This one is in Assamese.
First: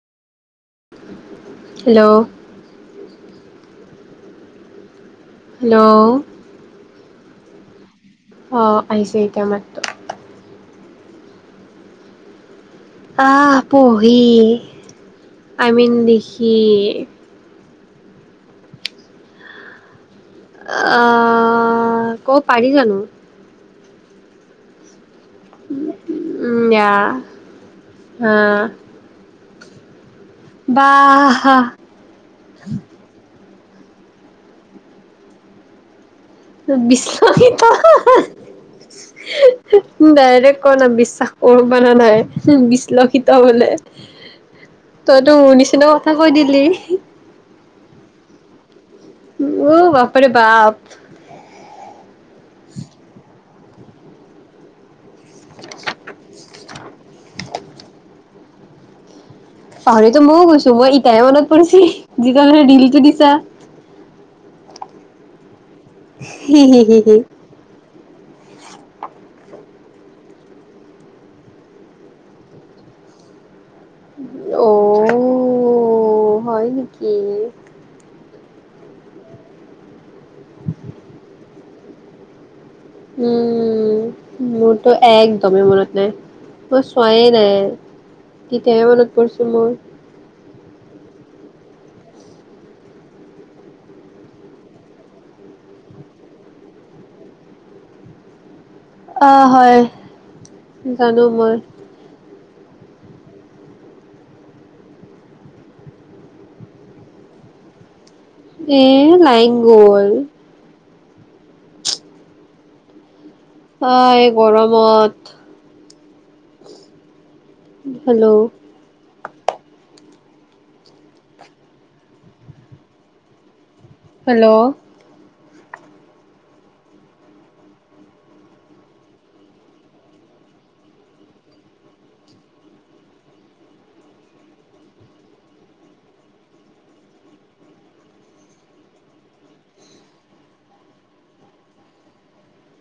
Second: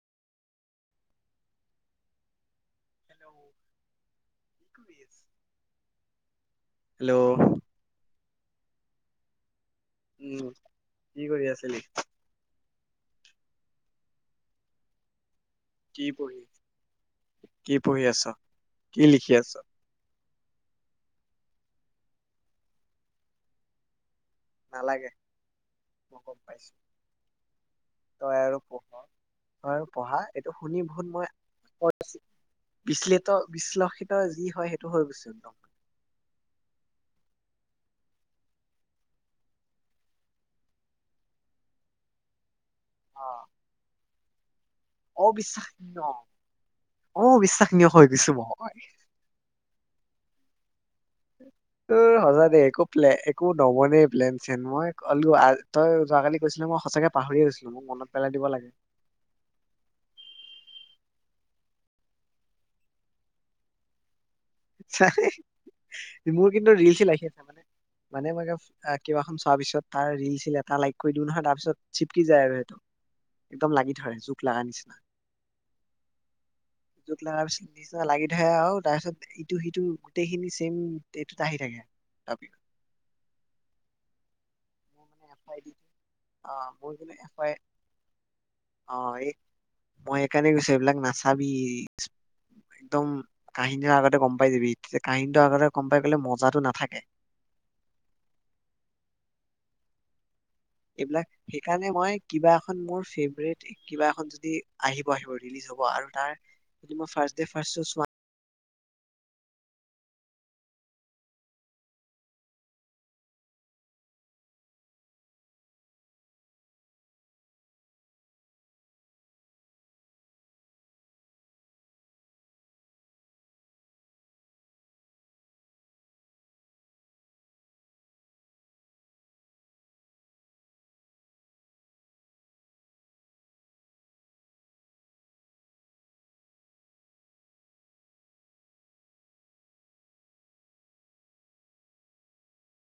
হেল্ল' হেল্ল' হেল্ল' হেল্ল' অ আহছে এতিয়া মাত্ৰ। উম কি কৰি আছিলি? আহ পহি। আই মিন কি পঢ়ি দেখি? কি পঢ়ি আছ কি লিখি আছ? আহ ক' পাৰি জানো। নালাগে? মই গম উম পাইছো বেয়া হম। হয় পঢ়া? এইটো শুনি বহুত মই বিশলিত। বিশ্লেষিত যি হয় সেইটো হৈ গৈছে নহ। বিশ্বাসিত ডাইৰেক্ ক না বিশ্বাস কৰো বা নাই। অ বিশ্লেষিত বোলে তইতো মোৰ নিচিনা অবিশ্বাসনীয় কথা কৈ দিলি অবিশ্বাসনীয় হৈ গৈছো মই হয়। উম বাপাৰে বাপ। উ সঁচা দে একো পে একো। নৱনে প্লেন চেন মই। হলো তই যোৱাকালি কৈছিলি মই সঁচাকে পাহৰি গৈছিলো। মোক মনত পেলাই দিব লাগে। পাহৰিতো ময়ো গৈছো মই এতিয়াহে মনত পৰিছে যিজে দিল টো দিছা। চা মোৰ হি কিন্তু হি ৰিলচ হি চিল হি আহি আছে মানে। মানে মই কেবাখন চোৱাৰ পিছত তাৰ ৰিল চিল এটা লাইক কৰি দিওঁ নহয় তাৰপিছত চিপকি যায় আৰুটো একদম লাগি। ধৰে জোক লগা নিচিনা। অ' হয় নেকি? জোক লগাৰ পিছত নিচিনা লাগি ধৰে আৰু তাৰপিছত সিটো সেইটো গোটেইখিনি চেইম এইটো ত আহি থাকে। তাবি উম মোৰ। তো মানে এফ আই একদমেই ডি মনত নাই অ মই মোৰ কিন্তু চোৱাই নাই। এফাই এতিয়াহে অ মনত এই পৰিছে মোৰ। আমি একদম কাহিনীটো আগতে গম পাই যাবি তেতিয়া কাহিনীটো আগতে গম পাই গলে মজাটো নাথাকে। অ হয় জানো এইবিলাক মই, সেইকাৰণে মই কিবা এখন মোৰ ফেভৰেট কিবা এখন যদি আহিব আহিব ৰিলিজ হ'ব আৰু তাৰ মই ফাৰ্ষ দে ফাৰ্চ চোৱা লাইংগল আ গৰমত হেল্ল' হেল্ল'